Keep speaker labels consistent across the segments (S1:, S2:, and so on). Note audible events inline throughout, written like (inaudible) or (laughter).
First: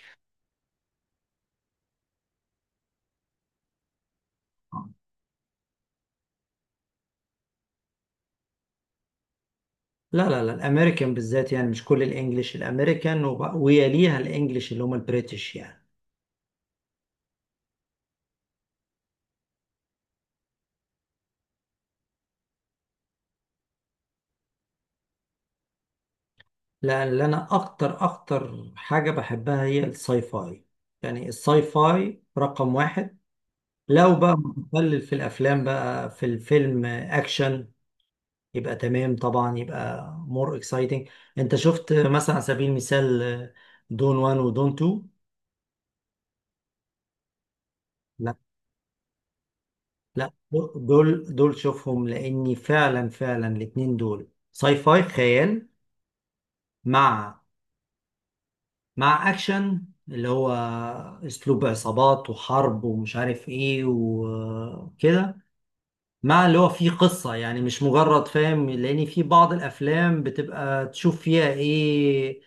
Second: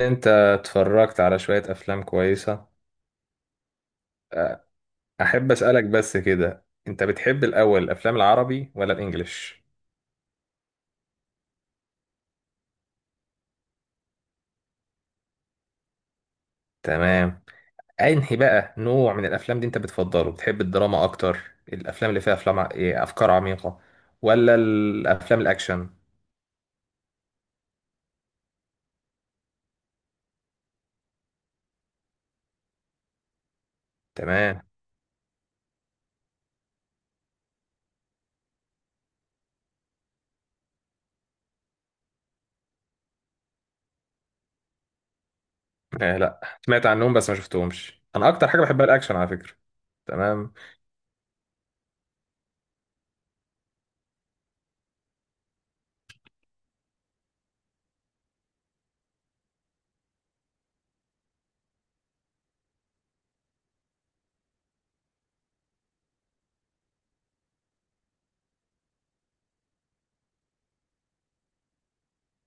S1: انت اتفرجت على شوية افلام كويسة. احب اسألك بس كده، انت بتحب الاول الافلام العربي ولا الانجليش؟
S2: لا لا لا الامريكان بالذات، يعني مش كل الانجليش، الامريكان ويليها الانجليش اللي هم البريتش يعني.
S1: تمام. انهي بقى نوع من الافلام دي انت بتفضله؟ بتحب الدراما اكتر، الافلام اللي فيها افلام ع- ايه، افكار عميقة، ولا الافلام الاكشن؟
S2: لأن انا اكتر اكتر حاجه بحبها هي الساي فاي، يعني الساي فاي رقم واحد. لو بقى
S1: تمام
S2: متخلل في الافلام، بقى في الفيلم اكشن، يبقى تمام طبعا، يبقى مور اكسايتنج. انت شفت مثلا، على سبيل المثال، دون وان ودون تو؟
S1: اه لا، سمعت عنهم بس ما شفتهمش. انا
S2: لا،
S1: اكتر حاجة بحبها الاكشن على فكرة.
S2: لا،
S1: تمام.
S2: دول شوفهم، لاني فعلا فعلا الاتنين دول ساي فاي خيال، مع مع اكشن، اللي هو اسلوب عصابات وحرب ومش عارف ايه وكده، مع اللي هو فيه قصة، يعني مش مجرد، فاهم؟ لان في بعض الافلام بتبقى تشوف فيها ايه،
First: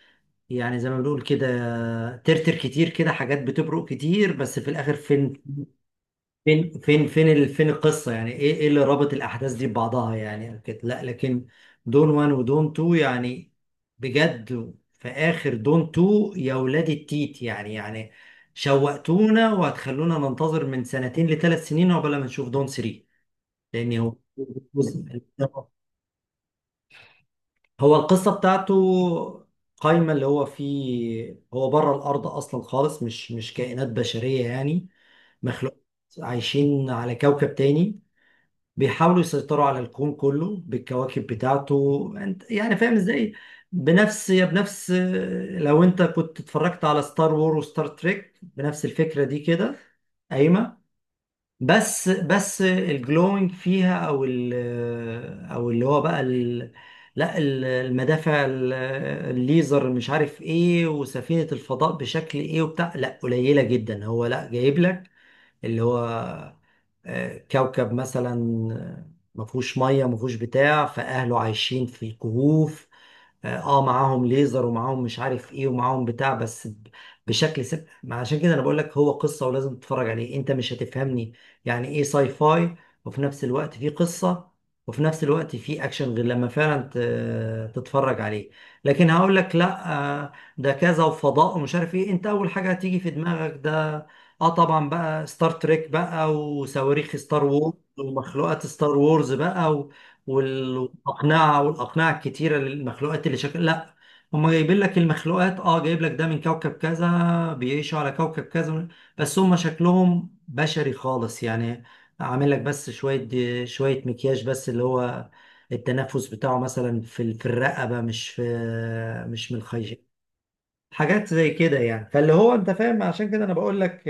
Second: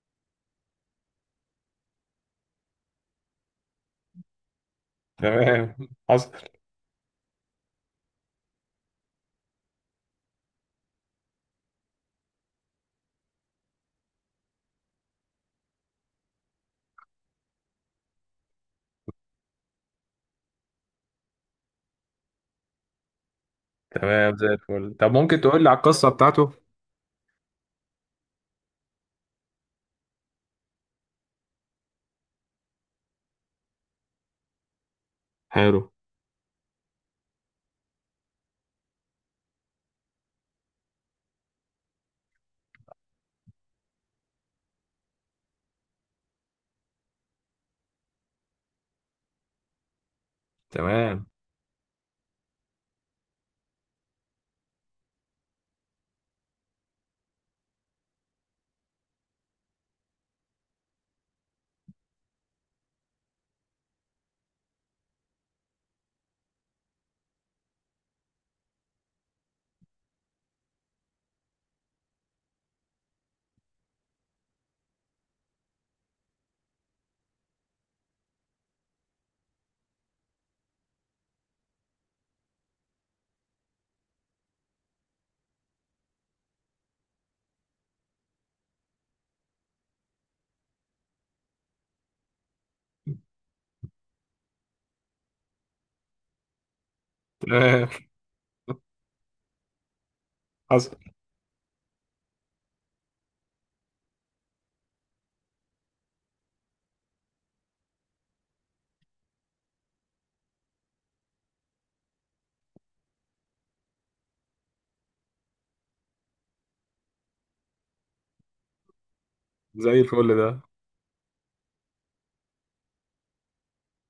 S2: يعني زي ما بنقول كده، ترتر كتير كده، حاجات بتبرق كتير بس في الاخر
S1: (laughs)
S2: فين؟
S1: تمام. حصل.
S2: فين القصة، يعني ايه اللي رابط الأحداث دي ببعضها، يعني كده لا. لكن دون 1 ودون 2 يعني، بجد في آخر دون 2، يا ولاد التيت يعني، يعني شوقتونا وهتخلونا ننتظر من سنتين لثلاث سنين عقبال ما نشوف دون 3، لأن هو
S1: تمام زي الفل. طب ممكن تقول
S2: (laughs)
S1: لي على القصة بتاعته؟
S2: هو القصة بتاعته قايمة، اللي هو فيه هو بره الأرض أصلا خالص، مش كائنات بشرية يعني،
S1: حلو.
S2: مخلوق عايشين على كوكب تاني، بيحاولوا يسيطروا على الكون كله بالكواكب بتاعته. انت يعني فاهم ازاي؟ بنفس، لو انت كنت اتفرجت على ستار وور وستار تريك، بنفس الفكرة دي كده قايمة.
S1: تمام.
S2: بس الجلوينج فيها، او ال، او اللي هو بقى ال، لا المدافع الليزر، مش عارف ايه، وسفينة الفضاء بشكل ايه وبتاع، لا قليلة جدا هو، لا جايب لك اللي هو، كوكب مثلا ما فيهوش ميه، ما فيهوش بتاع، فاهله عايشين في كهوف، اه معاهم ليزر ومعاهم مش عارف ايه ومعاهم بتاع، بس ب- بشكل سب... ما عشان كده انا بقول لك هو قصة، ولازم تتفرج عليه، انت مش هتفهمني يعني ايه ساي فاي، وفي نفس الوقت في قصة، وفي نفس الوقت في اكشن، غير لما فعلا تتفرج عليه. لكن هقول لك، لا آه، ده كذا وفضاء ومش عارف ايه، انت اول حاجة هتيجي في دماغك ده، اه، طبعا بقى ستار تريك بقى وصواريخ ستار وورز
S1: تمام.
S2: ومخلوقات
S1: (laughs)
S2: ستار وورز بقى،
S1: حصل.
S2: والاقنعه، والاقنعه الكتيره للمخلوقات، اللي شكل، لا هم جايبين لك المخلوقات، اه، جايب لك ده من كوكب كذا، بيعيشوا على كوكب كذا، بس هم شكلهم بشري خالص يعني، عامل لك بس شويه شويه مكياج، بس اللي هو التنفس بتاعه مثلا في الرقبه، مش في، مش من الخيش،
S1: زي الفل ده.
S2: حاجات زي كده يعني. فاللي هو، انت فاهم، عشان كده انا بقول لك،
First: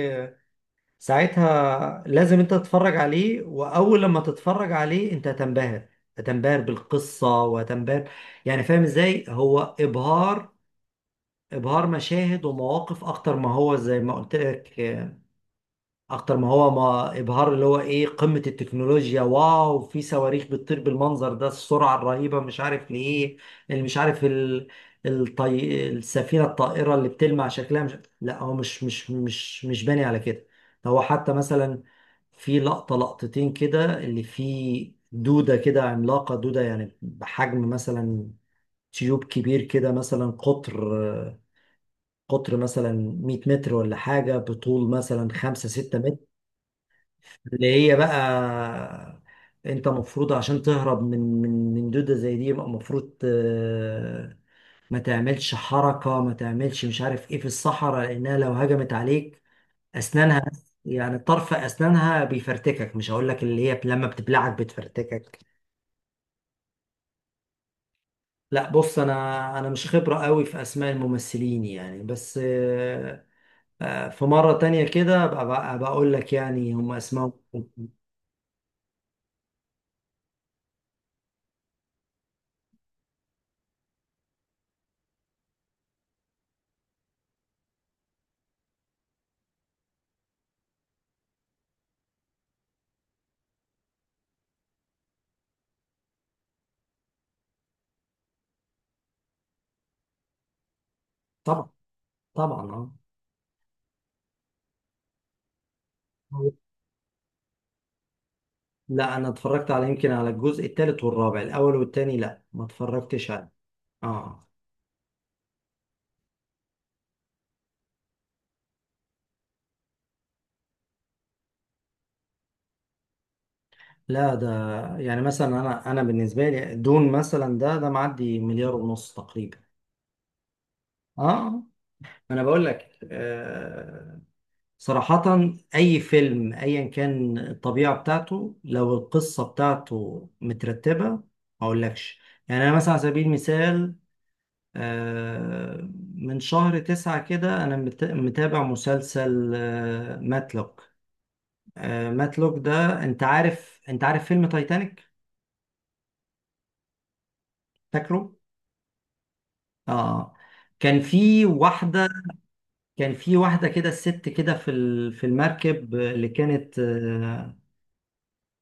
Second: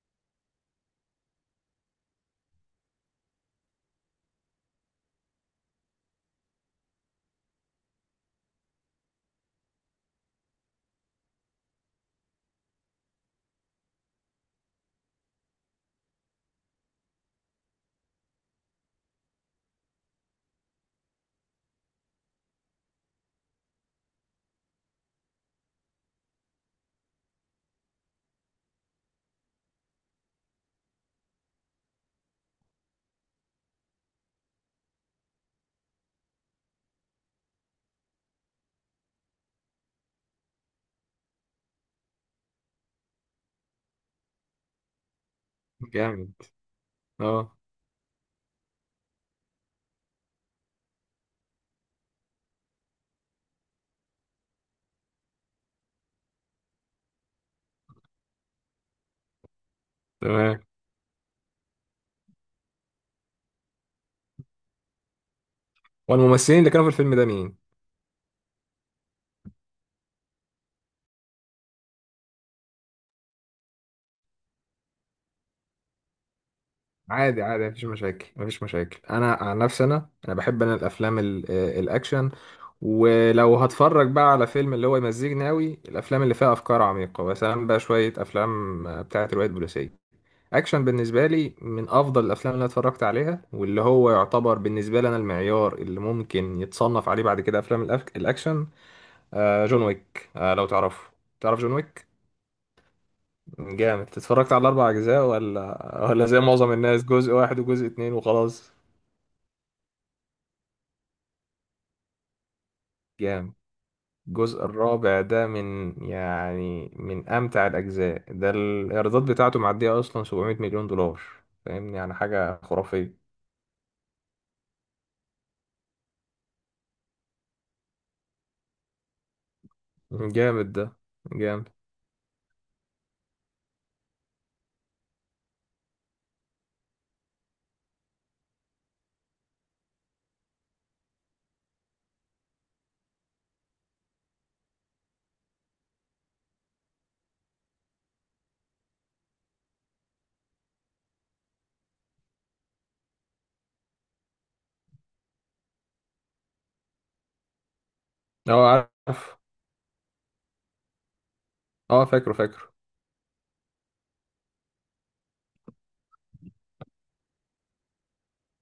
S2: ساعتها لازم انت تتفرج عليه، واول لما تتفرج عليه انت هتنبهر، هتنبهر بالقصة وهتنبهر، يعني فاهم ازاي، هو ابهار، ابهار مشاهد ومواقف اكتر ما هو، زي ما قلت لك، اكتر ما هو ما ابهار اللي هو ايه قمة التكنولوجيا، واو في صواريخ بتطير بالمنظر ده، السرعة الرهيبة، مش عارف ليه، اللي مش عارف ال... السفينة الطائرة اللي بتلمع شكلها، مش، لا هو مش باني على كده. هو حتى مثلا في لقطة لقطتين كده اللي فيه دودة كده عملاقة، دودة يعني بحجم مثلا تيوب كبير كده، مثلا قطر مثلا 100 متر ولا حاجة، بطول مثلا 5 6 متر،
S1: جامد. اه.
S2: اللي هي بقى، انت مفروض عشان تهرب من دودة زي دي، يبقى مفروض ما تعملش حركة، ما تعملش مش عارف ايه في الصحراء، لانها لو هجمت عليك، اسنانها
S1: تمام.
S2: بس، يعني طرف اسنانها بيفرتكك، مش هقول لك اللي هي لما بتبلعك بتفرتكك.
S1: والممثلين اللي كانوا في الفيلم ده مين؟
S2: لا بص، انا مش خبرة قوي في اسماء الممثلين يعني، بس في مرة تانية كده بقى بقول لك يعني هم اسمائهم.
S1: عادي عادي، مفيش مشاكل مفيش مشاكل. انا عن نفسي، انا بحب انا الافلام ال- آه، الاكشن. ولو هتفرج بقى على فيلم، اللي هو يمزجني قوي الافلام اللي فيها افكار عميقه، مثلا بقى شويه افلام بتاعه روايات بوليسيه. اكشن بالنسبه لي من افضل الافلام اللي أنا اتفرجت عليها، واللي هو يعتبر بالنسبه لي انا المعيار اللي ممكن يتصنف عليه بعد كده افلام الاكشن. جون ويك، لو تعرفه. تعرف
S2: طبعا،
S1: جون ويك؟
S2: طبعا.
S1: جامد. اتفرجت على الاربع اجزاء ولا زي
S2: اه،
S1: معظم الناس جزء واحد وجزء اتنين وخلاص؟
S2: لا انا اتفرجت على، يمكن على الجزء الثالث والرابع، الاول والثاني لا ما اتفرجتش عليه.
S1: جامد.
S2: اه،
S1: الجزء الرابع ده من يعني من امتع الاجزاء. ده الايرادات بتاعته معديه اصلا 700 مليون دولار، فاهمني؟ يعني حاجه خرافيه.
S2: لا ده يعني مثلا، انا بالنسبه لي دون مثلا، ده معدي مليار ونص تقريبا.
S1: جامد ده.
S2: اه،
S1: جامد.
S2: انا بقول لك صراحه، اي فيلم ايا كان الطبيعه بتاعته، لو القصه بتاعته مترتبه ما اقولكش، يعني انا مثلا على سبيل المثال، آه، من شهر تسعة كده أنا متابع مسلسل ماتلوك. مات لوك ده، انت عارف، انت عارف فيلم تايتانيك؟ فاكره؟
S1: اه. عارف.
S2: اه، كان في
S1: اه،
S2: واحده،
S1: فاكره فاكره.
S2: كان في واحده كده، الست كده في المركب اللي كانت آه،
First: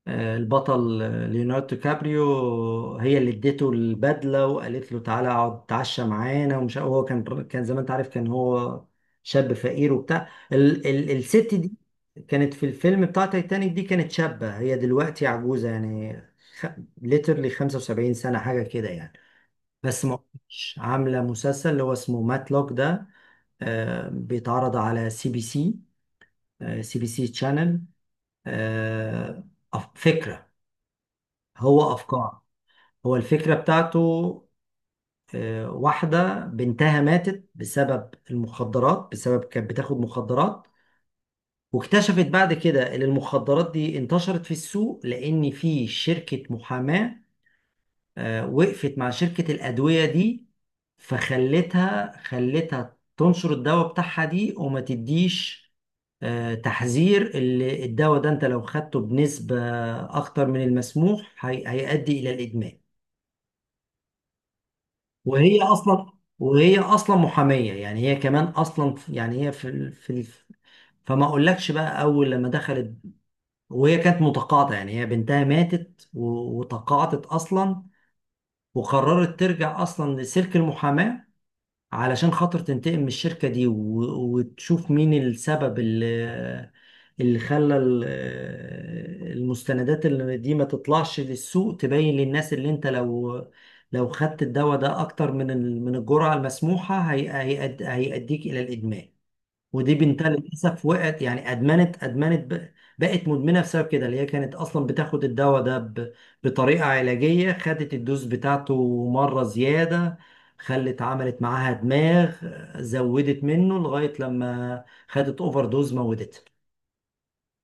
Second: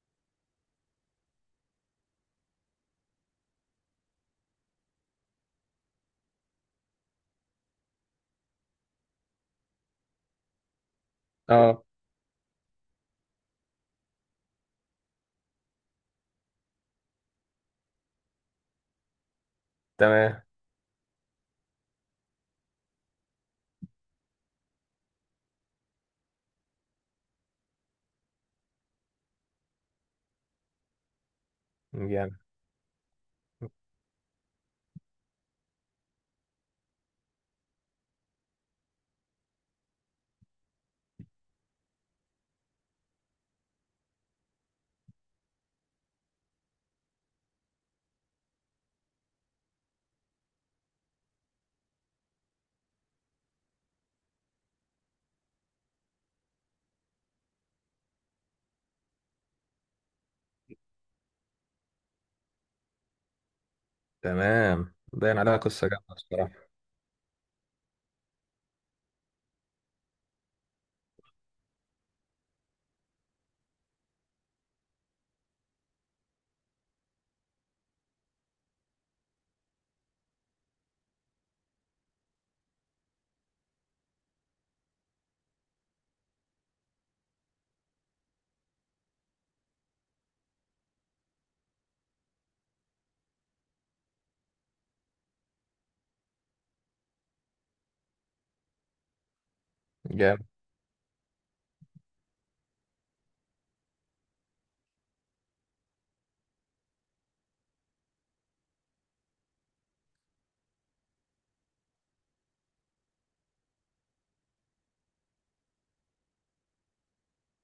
S2: آه، البطل، ليوناردو كابريو، هي اللي اديته البدله وقالت له تعالى اقعد تعشى معانا ومش عارف، هو كان، كان زي ما انت عارف كان هو شاب فقير وبتاع، ال الست دي
S1: اه.
S2: كانت في الفيلم بتاع تايتانيك دي، كانت شابه، هي دلوقتي عجوزه يعني، خ... ليترلي 75 سنه حاجه كده يعني، بس ما
S1: تمام.
S2: كنتش عامله مسلسل اللي هو اسمه ماتلوك ده. بيتعرض على سي بي سي، سي بي سي تشانل. فكره، هو
S1: جامد.
S2: افكار، هو الفكرة بتاعته واحدة بنتها ماتت بسبب المخدرات، بسبب كانت بتاخد مخدرات، واكتشفت بعد كده ان المخدرات دي انتشرت في السوق، لان في شركة محاماة وقفت مع شركة الأدوية دي، فخلتها، خلتها تنشر الدواء بتاعها دي، وما تديش تحذير، اللي الدواء ده انت لو خدته بنسبة اكتر من المسموح هيؤدي الى الادمان.
S1: تمام، باين عليها
S2: وهي
S1: قصه
S2: اصلا
S1: جامده بصراحه.
S2: وهي اصلا محاميه، يعني هي كمان اصلا، يعني هي في ال... في ال... فما اقولكش بقى، اول لما دخلت وهي كانت متقاعده، يعني هي بنتها ماتت و... وتقاعدت اصلا، وقررت ترجع اصلا لسلك المحاماه علشان خاطر تنتقم من الشركة دي، وتشوف مين السبب اللي، اللي خلى المستندات اللي دي ما تطلعش للسوق، تبين للناس اللي انت لو، لو خدت الدواء ده اكتر من الجرعة المسموحة، هيأديك الى الادمان. ودي بنتها
S1: جامد.
S2: للاسف وقعت يعني، ادمنت، بقت مدمنه بسبب كده، اللي هي كانت اصلا بتاخد الدواء ده بطريقه علاجيه، خدت الدوز بتاعته مره زياده، خلت، عملت معاها دماغ، زودت منه لغايه لما خدت اوفر دوز موتتها.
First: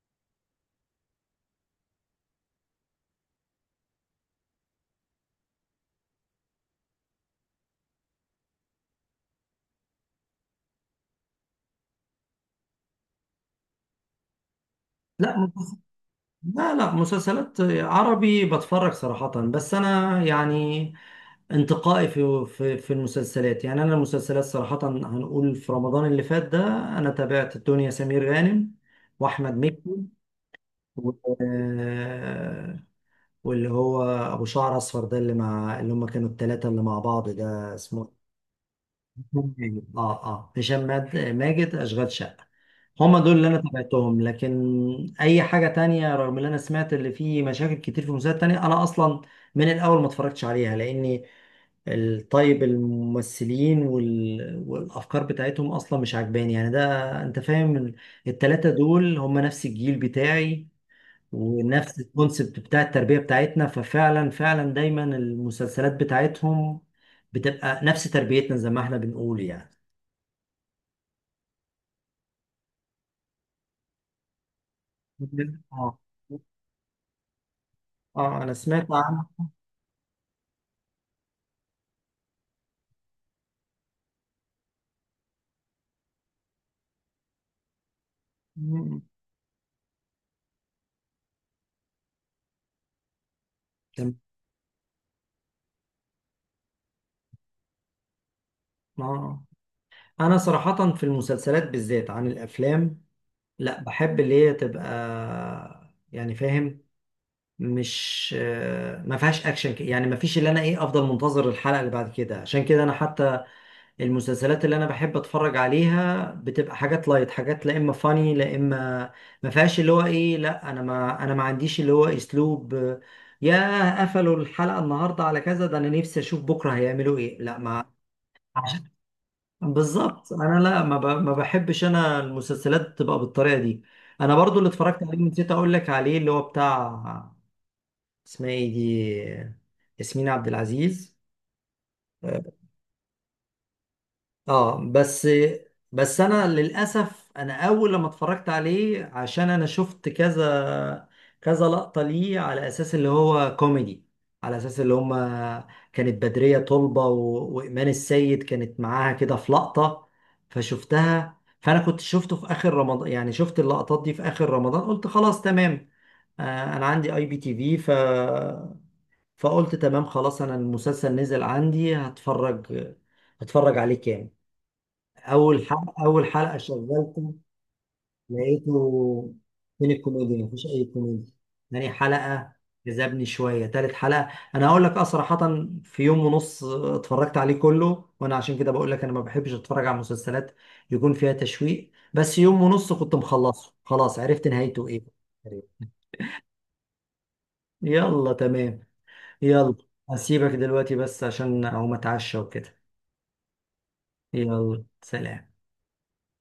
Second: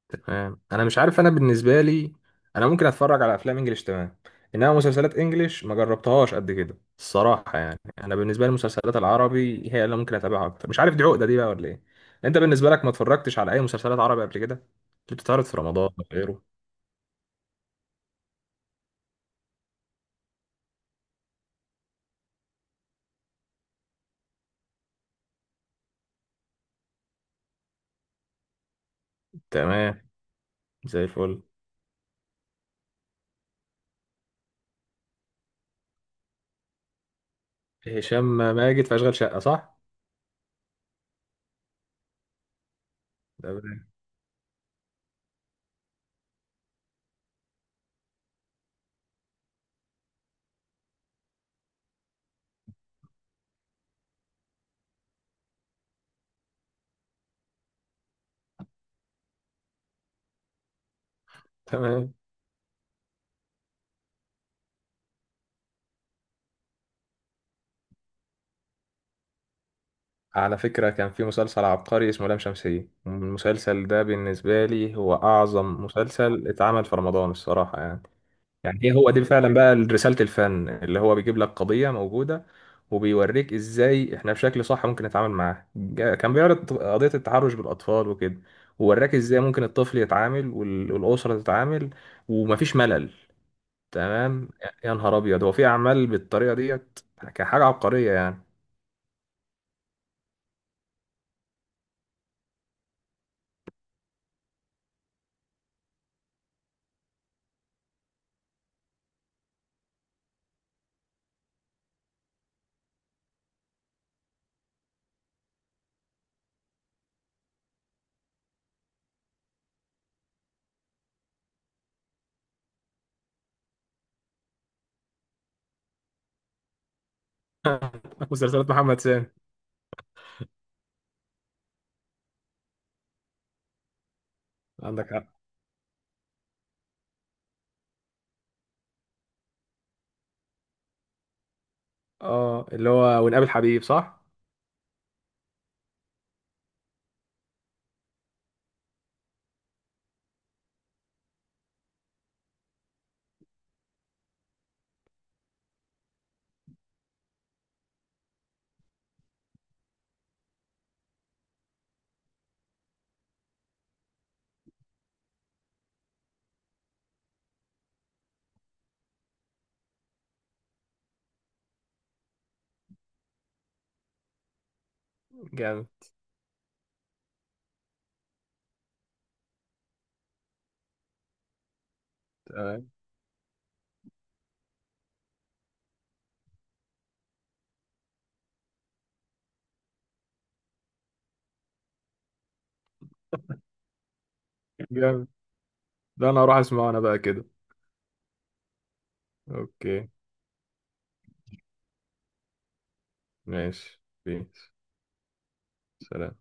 S1: تمام. انا مش عارف، انا بالنسبه لي انا ممكن اتفرج على افلام انجليش تمام، انما مسلسلات انجليش ما جربتهاش قد كده الصراحه. يعني انا بالنسبه لي المسلسلات العربي هي اللي ممكن اتابعها اكتر، مش عارف دي عقده دي بقى ولا ايه. انت بالنسبه لك ما اتفرجتش على اي مسلسلات عربي قبل كده، اللي
S2: لا
S1: بتتعرض في
S2: مسلس-
S1: رمضان أو غيره؟
S2: لا، مسلسلات عربي بتفرج صراحه، بس انا يعني انتقائي في المسلسلات، يعني انا المسلسلات صراحة، هنقول في رمضان اللي فات ده انا تابعت الدنيا سمير غانم واحمد مكي
S1: تمام. زي
S2: و...
S1: الفل.
S2: واللي هو ابو شعر اصفر ده، اللي مع، اللي هم كانوا الثلاثة اللي مع بعض ده، اسمه
S1: هشام ماجد في اشغال
S2: هشام
S1: شقه، صح؟
S2: ماجد. اه اه، ماجد، اشغال شقة. هما دول اللي انا
S1: تمام.
S2: تابعتهم. لكن اي حاجة تانية، رغم اللي انا سمعت اللي فيه مشاكل كتير في مسلسلات تانية، انا اصلا من الاول ما اتفرجتش عليها، لاني طيب الممثلين وال... والافكار بتاعتهم اصلا مش عجباني يعني. ده انت فاهم التلاتة دول هم نفس الجيل بتاعي ونفس
S1: تمام.
S2: الكونسبت بتاع التربية بتاعتنا، ففعلا فعلا دايما المسلسلات بتاعتهم بتبقى نفس تربيتنا زي ما احنا بنقول يعني.
S1: على فكرة، كان في مسلسل عبقري اسمه لام شمسية. المسلسل ده بالنسبة لي هو
S2: مم.
S1: أعظم
S2: اه،
S1: مسلسل اتعمل في رمضان الصراحة يعني.
S2: اه انا
S1: يعني
S2: سمعت
S1: ايه هو،
S2: عن.
S1: دي فعلا بقى رسالة الفن، اللي هو بيجيب لك قضية موجودة وبيوريك ازاي احنا بشكل صح ممكن نتعامل معاها. كان بيعرض قضية التحرش بالاطفال وكده،
S2: مم.
S1: ووراك ازاي ممكن الطفل يتعامل والاسرة تتعامل، ومفيش ملل.
S2: تم-
S1: تمام. يا نهار ابيض، هو في اعمال بالطريقة ديت كحاجة عبقرية يعني؟
S2: اه انا صراحة في المسلسلات بالذات عن الافلام، لا بحب اللي هي تبقى، يعني فاهم، مش ما فيهاش اكشن، يعني ما فيش اللي انا ايه افضل منتظر الحلقه اللي بعد كده، عشان كده انا حتى المسلسلات اللي انا بحب اتفرج عليها بتبقى حاجات لايت، حاجات لا اما فاني لا اما ما فيهاش اللي هو ايه، لا انا ما، انا ما عنديش اللي هو اسلوب يا قفلوا الحلقه النهارده على كذا ده انا نفسي اشوف بكره هيعملوا ايه، لا ما
S1: (laughs) مسلسلات
S2: عشان
S1: محمد سامي.
S2: (laughs) بالظبط. انا لا ما, ما بحبش انا المسلسلات تبقى بالطريقه دي. انا برضو اللي اتفرجت
S1: عندك
S2: عليه
S1: حق.
S2: نسيت اقول لك عليه، اللي هو بتاع، اسمها ايه دي، ياسمين عبد العزيز.
S1: اه اللي هو ونقابل حبيب، صح؟
S2: اه بس، بس انا للاسف انا اول لما اتفرجت عليه، عشان انا شفت كذا كذا لقطة ليه على اساس اللي هو كوميدي، على اساس اللي هما كانت بدرية طلبة وايمان السيد كانت معاها كده في لقطة، فشفتها، فانا كنت شفته في اخر رمضان، يعني شفت اللقطات دي في اخر رمضان، قلت خلاص تمام انا عندي اي بي تي في، فقلت تمام خلاص، انا المسلسل نزل عندي، هتفرج، هتفرج عليه كامل. اول
S1: جامد.
S2: حلقه، اول حلقه شغلته، لقيته فين الكوميديا، مفيش اي كوميديا. تاني حلقه
S1: تمام.
S2: جذبني شويه، تالت حلقه، انا هقول لك اه صراحه، في يوم ونص اتفرجت عليه كله، وانا عشان كده بقول لك انا ما بحبش اتفرج على مسلسلات يكون فيها تشويق، بس يوم ونص كنت مخلصه خلاص، عرفت نهايته ايه.
S1: جامد ده، انا هروح اسمعه انا بقى كده.
S2: يلا تمام، يلا.
S1: اوكي.
S2: هسيبك دلوقتي بس عشان اقوم اتعشى وكده.
S1: ماشي، بيس.
S2: يلا، سلام.
S1: سلام.